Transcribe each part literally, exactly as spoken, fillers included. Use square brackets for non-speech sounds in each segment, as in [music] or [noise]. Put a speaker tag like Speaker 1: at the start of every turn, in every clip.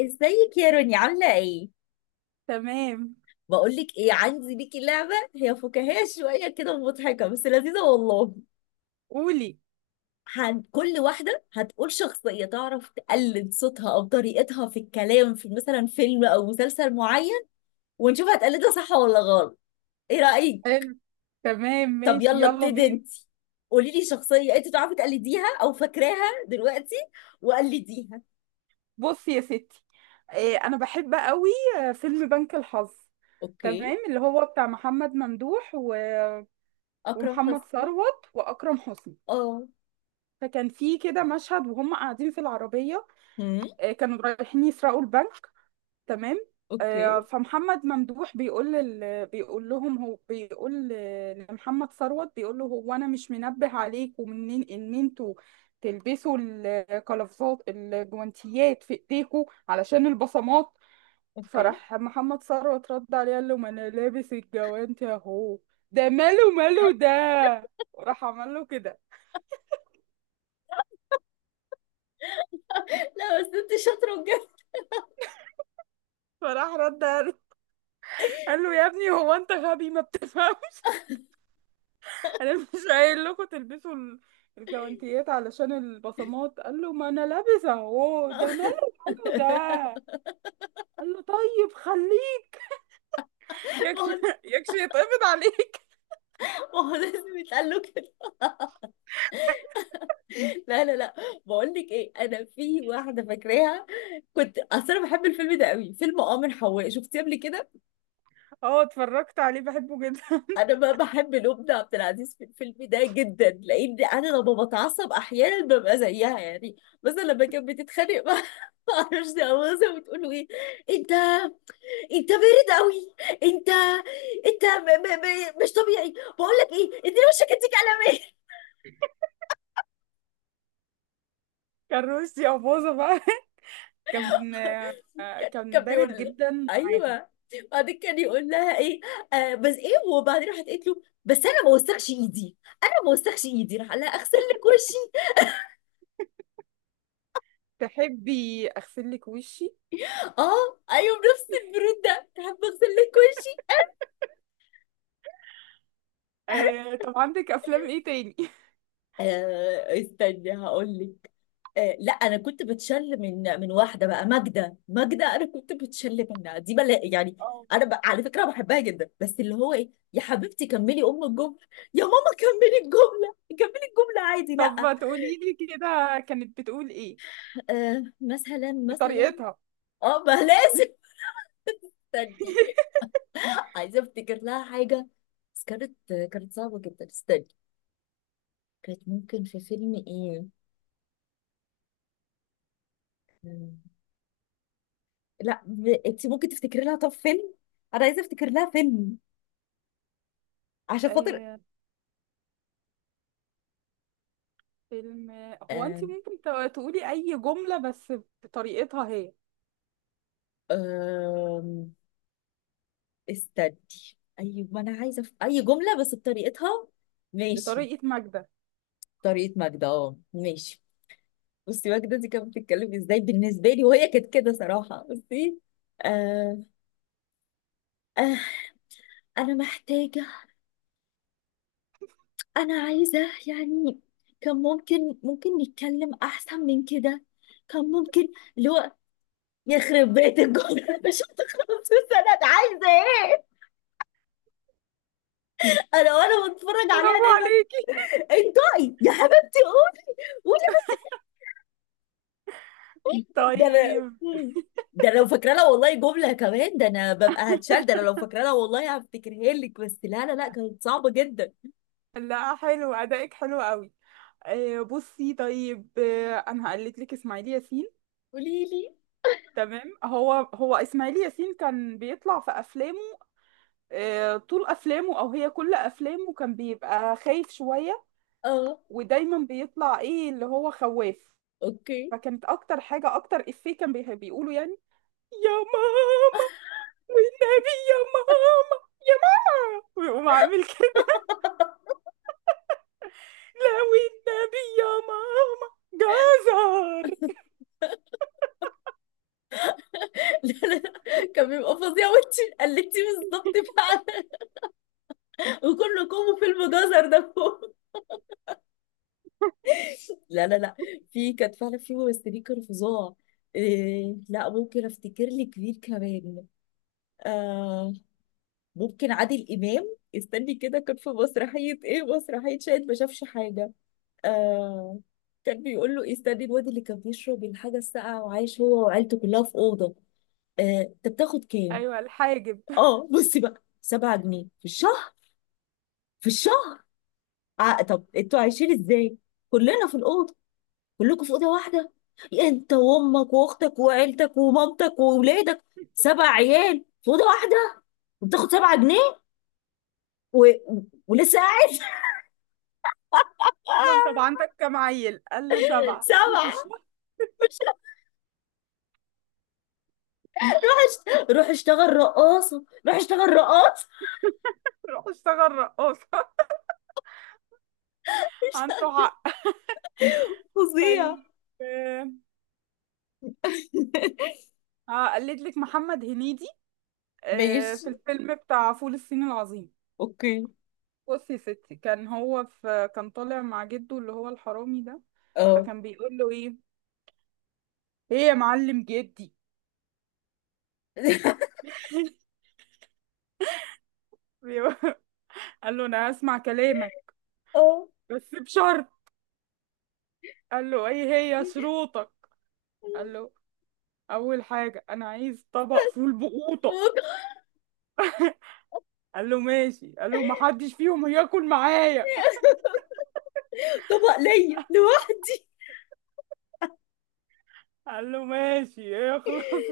Speaker 1: ازيك يا روني، عاملة ايه؟
Speaker 2: تمام.
Speaker 1: بقولك ايه، عندي ليكي لعبة هي فكاهية شوية كده ومضحكة، بس لذيذة والله.
Speaker 2: قولي.
Speaker 1: هن... كل واحدة هتقول شخصية تعرف تقلد صوتها أو طريقتها في الكلام في مثلا فيلم أو مسلسل معين، ونشوف هتقلدها صح ولا غلط. ايه رأيك؟
Speaker 2: حلو. تمام،
Speaker 1: طب
Speaker 2: ماشي،
Speaker 1: يلا
Speaker 2: يلا
Speaker 1: ابتدي
Speaker 2: بينا.
Speaker 1: انتي، قوليلي شخصية انت تعرفي تقلديها أو فاكراها دلوقتي وقلديها.
Speaker 2: بصي يا ستي، إيه، انا بحب قوي. آه، فيلم بنك الحظ.
Speaker 1: اوكي.
Speaker 2: تمام، اللي هو بتاع محمد ممدوح و...
Speaker 1: أكرم
Speaker 2: ومحمد
Speaker 1: حسني.
Speaker 2: ثروت واكرم حسني.
Speaker 1: اه.
Speaker 2: فكان في كده مشهد وهم قاعدين في العربيه.
Speaker 1: هم.
Speaker 2: آه، كانوا رايحين يسرقوا البنك. تمام. آه،
Speaker 1: اوكي.
Speaker 2: فمحمد ممدوح بيقول لل... بيقول لهم. هو بيقول ل- لمحمد ثروت، بيقول له هو انا مش منبه عليكم منين ان انتوا تلبسوا القفازات، الجوانتيات في ايديكم علشان البصمات.
Speaker 1: اوكي.
Speaker 2: فراح محمد ثروت رد عليه قال له: ما انا لابس الجوانتي اهو، ده ماله؟ ماله ده؟ راح عمل له كده.
Speaker 1: لا بس انت شاطرة بجد.
Speaker 2: فراح رد قال قال له: يا ابني هو انت غبي ما بتفهمش؟ انا مش قايل لكم تلبسوا ال- الجوانتيات علشان البصمات؟ قال له: ما انا لابسه اهو، ده ماله؟ ماله ده؟
Speaker 1: [laughs]
Speaker 2: قال له: طيب خليه
Speaker 1: ما هو.
Speaker 2: يكشي يكشي يتقبض عليك.
Speaker 1: ما هو لازم يتقال له كده. لا لا لا، بقول لك ايه، انا في واحده فاكراها، كنت اصل انا بحب الفيلم ده قوي، فيلم آمر حواء، شفتيه قبل كده؟
Speaker 2: اه اتفرجت عليه، بحبه جدا.
Speaker 1: انا
Speaker 2: [laughs]
Speaker 1: ما بحب الام ده عبد العزيز في الفيلم ده جدا، لان انا لما بتعصب احيانا ببقى زيها يعني. مثلا لما كانت بتتخانق مع [laughs] ما اعرفش، مثلا بتقول له ايه، انت، انت بارد قوي، انت، انت م... م... م... مش طبيعي. بقول لك ايه، اديني وشك اديك على مين.
Speaker 2: كان روسي ابوظه بقى. [laughs] كان آه،
Speaker 1: كان
Speaker 2: كان
Speaker 1: كان
Speaker 2: بارد
Speaker 1: بيقول،
Speaker 2: جدا معاها.
Speaker 1: ايوه، بعدين كان يقول لها ايه، آه بس ايه، وبعدين راحت قالت له، بس انا ما وسخش ايدي، انا ما وسخش ايدي، راح قال لها اغسل لك وشي.
Speaker 2: تحبي اغسل لك وشي؟
Speaker 1: اه ايوه، بنفس البرود ده، تحب اغسل لك وشي.
Speaker 2: آه، طب عندك افلام ايه تاني؟ [laughs]
Speaker 1: آه استني هقول لك. آه لا، انا كنت بتشل من من واحده بقى، ماجده ماجده، انا كنت بتشل منها دي بلا يعني.
Speaker 2: اه.
Speaker 1: انا ب... على فكره بحبها جدا، بس اللي هو ايه، يا حبيبتي كملي ام الجمله، يا ماما كملي الجمله، كملي الجمله عادي
Speaker 2: طب
Speaker 1: لا.
Speaker 2: ما تقولي لي كده، كانت بتقول ايه
Speaker 1: آه مثلا مثلا.
Speaker 2: بطريقتها؟
Speaker 1: اه ما لازم، استني. [laughs] عايزه افتكر لها حاجه، بس كانت، كانت صعبه جدا، استني. كانت ممكن في فيلم ايه. مم. لا ب... انت ممكن تفتكري لها طب فيلم، انا عايزه افتكر لها فيلم، عشان خاطر.
Speaker 2: [laughs] فيلم. هو انت
Speaker 1: آه.
Speaker 2: ممكن ت- تقولي اي جملة بس بطريقتها هي،
Speaker 1: آه استني، اي، ما انا عايزه في... اي جمله بس بطريقتها. ماشي.
Speaker 2: بطريقة ماجدة.
Speaker 1: طريقه ماجدة، اه ماشي. بصي، ماجدة دي كانت بتتكلم ازاي بالنسبه لي، وهي كانت كده صراحه بصي. آه. آه... انا محتاجة، انا عايزة، يعني، كان ممكن ممكن نتكلم احسن من كده، كان ممكن، اللي هو، يخرب بيت الجمهور. [laughs] مش هتخلص السنة انا. [laughs] عايزة ايه، انا وانا بتفرج عليها
Speaker 2: برافو
Speaker 1: دايما.
Speaker 2: عليكي.
Speaker 1: انطقي يا حبيبتي قولي، قولي بس. إيه؟ ده انا،
Speaker 2: طيب.
Speaker 1: مم. ده أنا لو فاكره لها والله جمله كمان، ده انا ببقى هتشال، ده انا لو فاكره لها والله هفتكرها لك، بس لا لا لا، كانت صعبه جدا.
Speaker 2: لا، حلو، ادائك حلو قوي. آه، بصي. طيب، آه، انا هقلد لك اسماعيل ياسين.
Speaker 1: قولي لي.
Speaker 2: تمام، هو هو اسماعيل ياسين كان بيطلع في افلامه، آه، طول افلامه، او هي كل افلامه، كان بيبقى خايف شوية.
Speaker 1: اه.
Speaker 2: ودايما بيطلع ايه اللي هو خواف.
Speaker 1: اوكي.
Speaker 2: فكانت اكتر حاجة، اكتر افيه كان بي- بيقوله يعني: يا ماما، والنبي يا ماما، يا ماما. ويقوم عامل كده: لا والنبي يا ماما، جزر.
Speaker 1: [laughs] لا، كان بيبقى فظيع، وانت قلتيه بالظبط فعلا، وكله كومو في المجازر ده فوق. لا لا لا، في كانت فعلا في ممثلين كانوا فظاع. إيه لا، ممكن افتكر لي كبير كمان. آه ممكن عادل امام، استني كده، كان في مسرحيه ايه، مسرحيه شاهد ما شافش حاجه. آه. كان بيقول له إيه، استني، الواد اللي كان بيشرب الحاجه الساقعه وعايش هو وعيلته كلها في اوضه. آه. انت بتاخد كام؟
Speaker 2: ايوه الحاجب.
Speaker 1: اه بصي بقى، سبعة جنيه في الشهر، في الشهر. ع- طب انتوا عايشين ازاي، كلنا في الاوضه، كلكم في اوضه واحده، انت وامك واختك وعيلتك ومامتك واولادك، سبع عيال في اوضه واحده، وبتاخد سبعة جنيه، و... و- ولسه قاعد. [laughs]
Speaker 2: قال له: طب
Speaker 1: آه،
Speaker 2: عندك كام عيل؟ قال له: سبعه. قال له: في
Speaker 1: سبعة.
Speaker 2: الشهر؟
Speaker 1: مش هشت... روح اشتغل رقاصة، روح اشتغل رقاصة.
Speaker 2: روح اشتغل رقاصه.
Speaker 1: [laughs]
Speaker 2: [laughs]
Speaker 1: مش
Speaker 2: عنده حق.
Speaker 1: فظيع؟
Speaker 2: طيب، آه،
Speaker 1: [laughs]
Speaker 2: هقلد لك محمد هنيدي آه،
Speaker 1: ماشي.
Speaker 2: في الفيلم بتاع فول الصين العظيم.
Speaker 1: اوكي.
Speaker 2: بصي يا ستي، كان هو في كان طالع مع جده اللي هو الحرامي ده.
Speaker 1: اه.
Speaker 2: فكان بيقول له ايه: ايه يا معلم جدي؟
Speaker 1: [laughs]
Speaker 2: [laughs] قال له: انا هسمع كلامك
Speaker 1: اه
Speaker 2: بس بشرط. قال له: ايه هي شروطك؟ قال له: اول حاجه انا عايز طبق فول بقوطه. قال له: ماشي. قال له: محدش فيهم هياكل معايا.
Speaker 1: طبق ليا لوحدي.
Speaker 2: قال له: ماشي ايه، خلاص.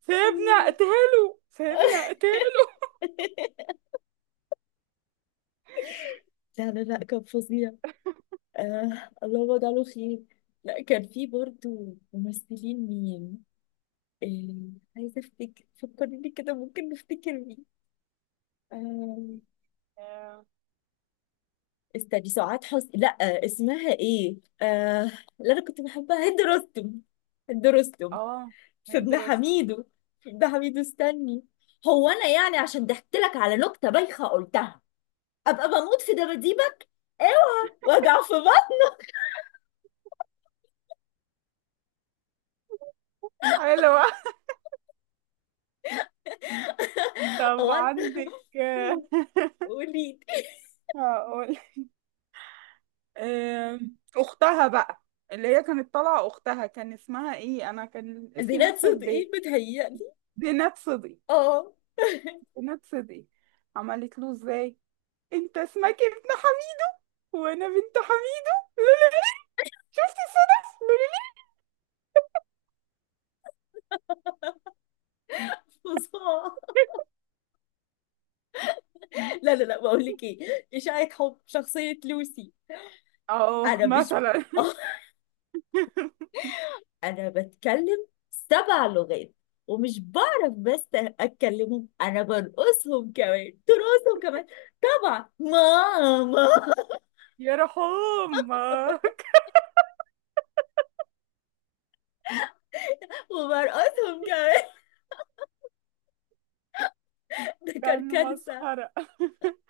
Speaker 2: سيبني
Speaker 1: [laughs]
Speaker 2: اقتله، سيبني اقتله.
Speaker 1: لا لا لا كان فظيع. آه الله وجعله خير. لا، كان في برضو ممثلين مين، آه عايزة افتكر، فكرني لي كده، ممكن نفتكر مين. آه
Speaker 2: اه.
Speaker 1: استني، سعاد حسني، لا، آه اسمها ايه، آه اللي انا كنت بحبها، هند رستم. هند رستم
Speaker 2: آه،
Speaker 1: في
Speaker 2: هند
Speaker 1: ابن
Speaker 2: رستم.
Speaker 1: حميدو. في ابن حميدو استني. هو انا يعني عشان ضحكت لك على نكتة بايخة قلتها، ابقى بموت في دباديبك؟ اوعى، وجع في بطن.
Speaker 2: حلوة.
Speaker 1: [laughs]
Speaker 2: طب
Speaker 1: هو أنا-
Speaker 2: عندك آه،
Speaker 1: [laughs] قولي.
Speaker 2: [laughs] هقول. آم، اختها بقى، اللي هي كانت طالعه اختها، كان اسمها ايه؟ انا كان اسمي
Speaker 1: زينات
Speaker 2: لسه في بالي.
Speaker 1: صدقي بتهيألي.
Speaker 2: زينات صدقي.
Speaker 1: اه.
Speaker 2: زينات صدقي، عملت له ازاي: انت اسمك ابن حميد وانا بنت حميدو، لولولي. شفت الصدف؟ لولولي.
Speaker 1: [laughs] فظاع. لا لا لا، بقول لك ايه، إشاعة حب، شخصية لوسي.
Speaker 2: اه
Speaker 1: انا مش [laughs]
Speaker 2: مثلا.
Speaker 1: اه.
Speaker 2: [laughs]
Speaker 1: انا بتكلم سبع لغات، ومش بعرف بس اتكلمهم، انا برقصهم كمان، ترقصهم كمان، طبعا ماما،
Speaker 2: يا رحوم. [laughs]
Speaker 1: وبرقصهم كمان. [laughs] ده
Speaker 2: كان
Speaker 1: كان كارثة.
Speaker 2: مسخرة. [laughs]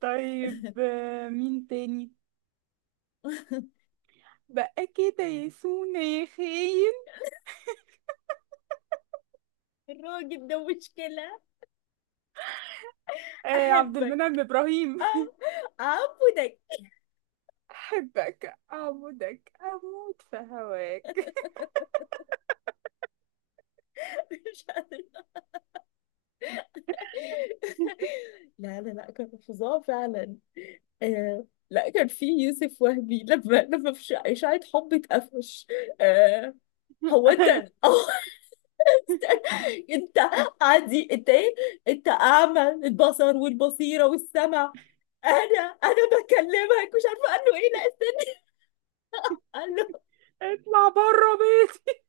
Speaker 2: طيب، آه، مين تاني؟
Speaker 1: [laughs]
Speaker 2: بقى كده يا سونا يا خاين؟
Speaker 1: الراجل ده مشكلة.
Speaker 2: آه، عبد
Speaker 1: احبك،
Speaker 2: المنعم ابراهيم.
Speaker 1: أم- اعبدك.
Speaker 2: [laughs] احبك، اعبدك، اموت في هواك.
Speaker 1: [laughs] مش قادرة. لا لا لا كان فظاع فعلا. آه لا، كان في يوسف وهبي، لما لما في إشاعة، إشاعة حب، اتقفش. آه
Speaker 2: [laughs]
Speaker 1: هو انت،
Speaker 2: ايوه.
Speaker 1: أو [laughs] انت، عادي انت ايه، انت اعمى البصر والبصيرة والسمع، انا انا بكلمك مش عارفة، قال له ايه، لا استنى، قال له
Speaker 2: اطلع بره بيتي.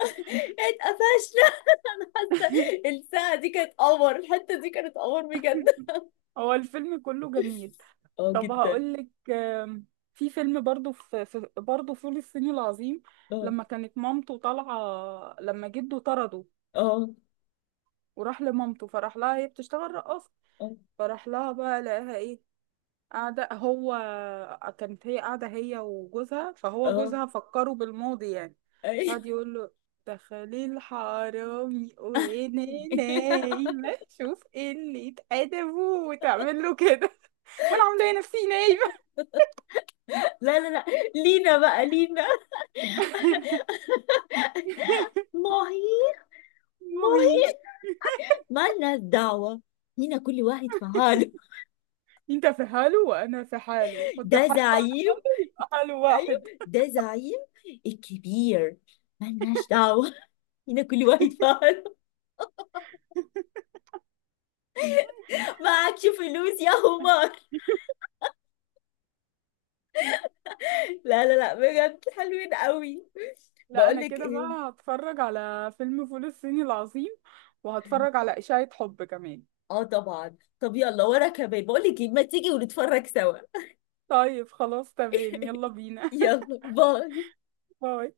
Speaker 1: [laughs] اتقفشنا. [laughs] انا حاسة
Speaker 2: [laughs]
Speaker 1: الساعة دي كانت قمر، الحتة دي كانت قمر بجد.
Speaker 2: هو الفيلم كله جميل.
Speaker 1: اه
Speaker 2: طب
Speaker 1: جدا.
Speaker 2: هقولك، آم، في فيلم برضو في, في برضو فول الصين العظيم،
Speaker 1: اه.
Speaker 2: لما كانت مامته طالعة، لما جده طرده
Speaker 1: اه.
Speaker 2: وراح لمامته. فراح لها، هي بتشتغل رقاصة،
Speaker 1: اه.
Speaker 2: فراح لها بقى لقاها ايه، قاعدة هو كانت هي قاعدة هي وجوزها، فهو
Speaker 1: اه.
Speaker 2: جوزها فكره بالماضي يعني.
Speaker 1: أيوة.
Speaker 2: قعد يقول له: دخلي الحرامي وانا
Speaker 1: [laughs]
Speaker 2: نايمة، شوف ايه اللي اتقدمه. وتعمل له كده: [laughs] وانا عاملة إيه، نفسي نايمة.
Speaker 1: لا لا لا. لينا بقى لينا.
Speaker 2: [laughs]
Speaker 1: ماهي.
Speaker 2: وهي،
Speaker 1: ماهي. مالناش دعوة، هنا كل واحد في حاله.
Speaker 2: انت في حاله وانا في حاله، حط
Speaker 1: ده
Speaker 2: حاله على
Speaker 1: زعيم.
Speaker 2: حاله يبقى حاله
Speaker 1: أيوة،
Speaker 2: واحد.
Speaker 1: ده زعيم الكبير. مالناش دعوة، هنا كل واحد في حاله.
Speaker 2: [laughs]
Speaker 1: معكش فلوس يا همار. لا لا لا، بجد حلوين قوي.
Speaker 2: لا
Speaker 1: بقول
Speaker 2: انا
Speaker 1: لك
Speaker 2: كده
Speaker 1: ايه،
Speaker 2: بقى هتفرج على فيلم فول الصين العظيم، وهتفرج على اشاعة حب كمان.
Speaker 1: اه طبعا، طب يلا وراك يا بيه، بقول لك ايه، ما تيجي ونتفرج سوا.
Speaker 2: طيب خلاص، تمام، يلا بينا.
Speaker 1: يلا باي.
Speaker 2: [laughs] باي.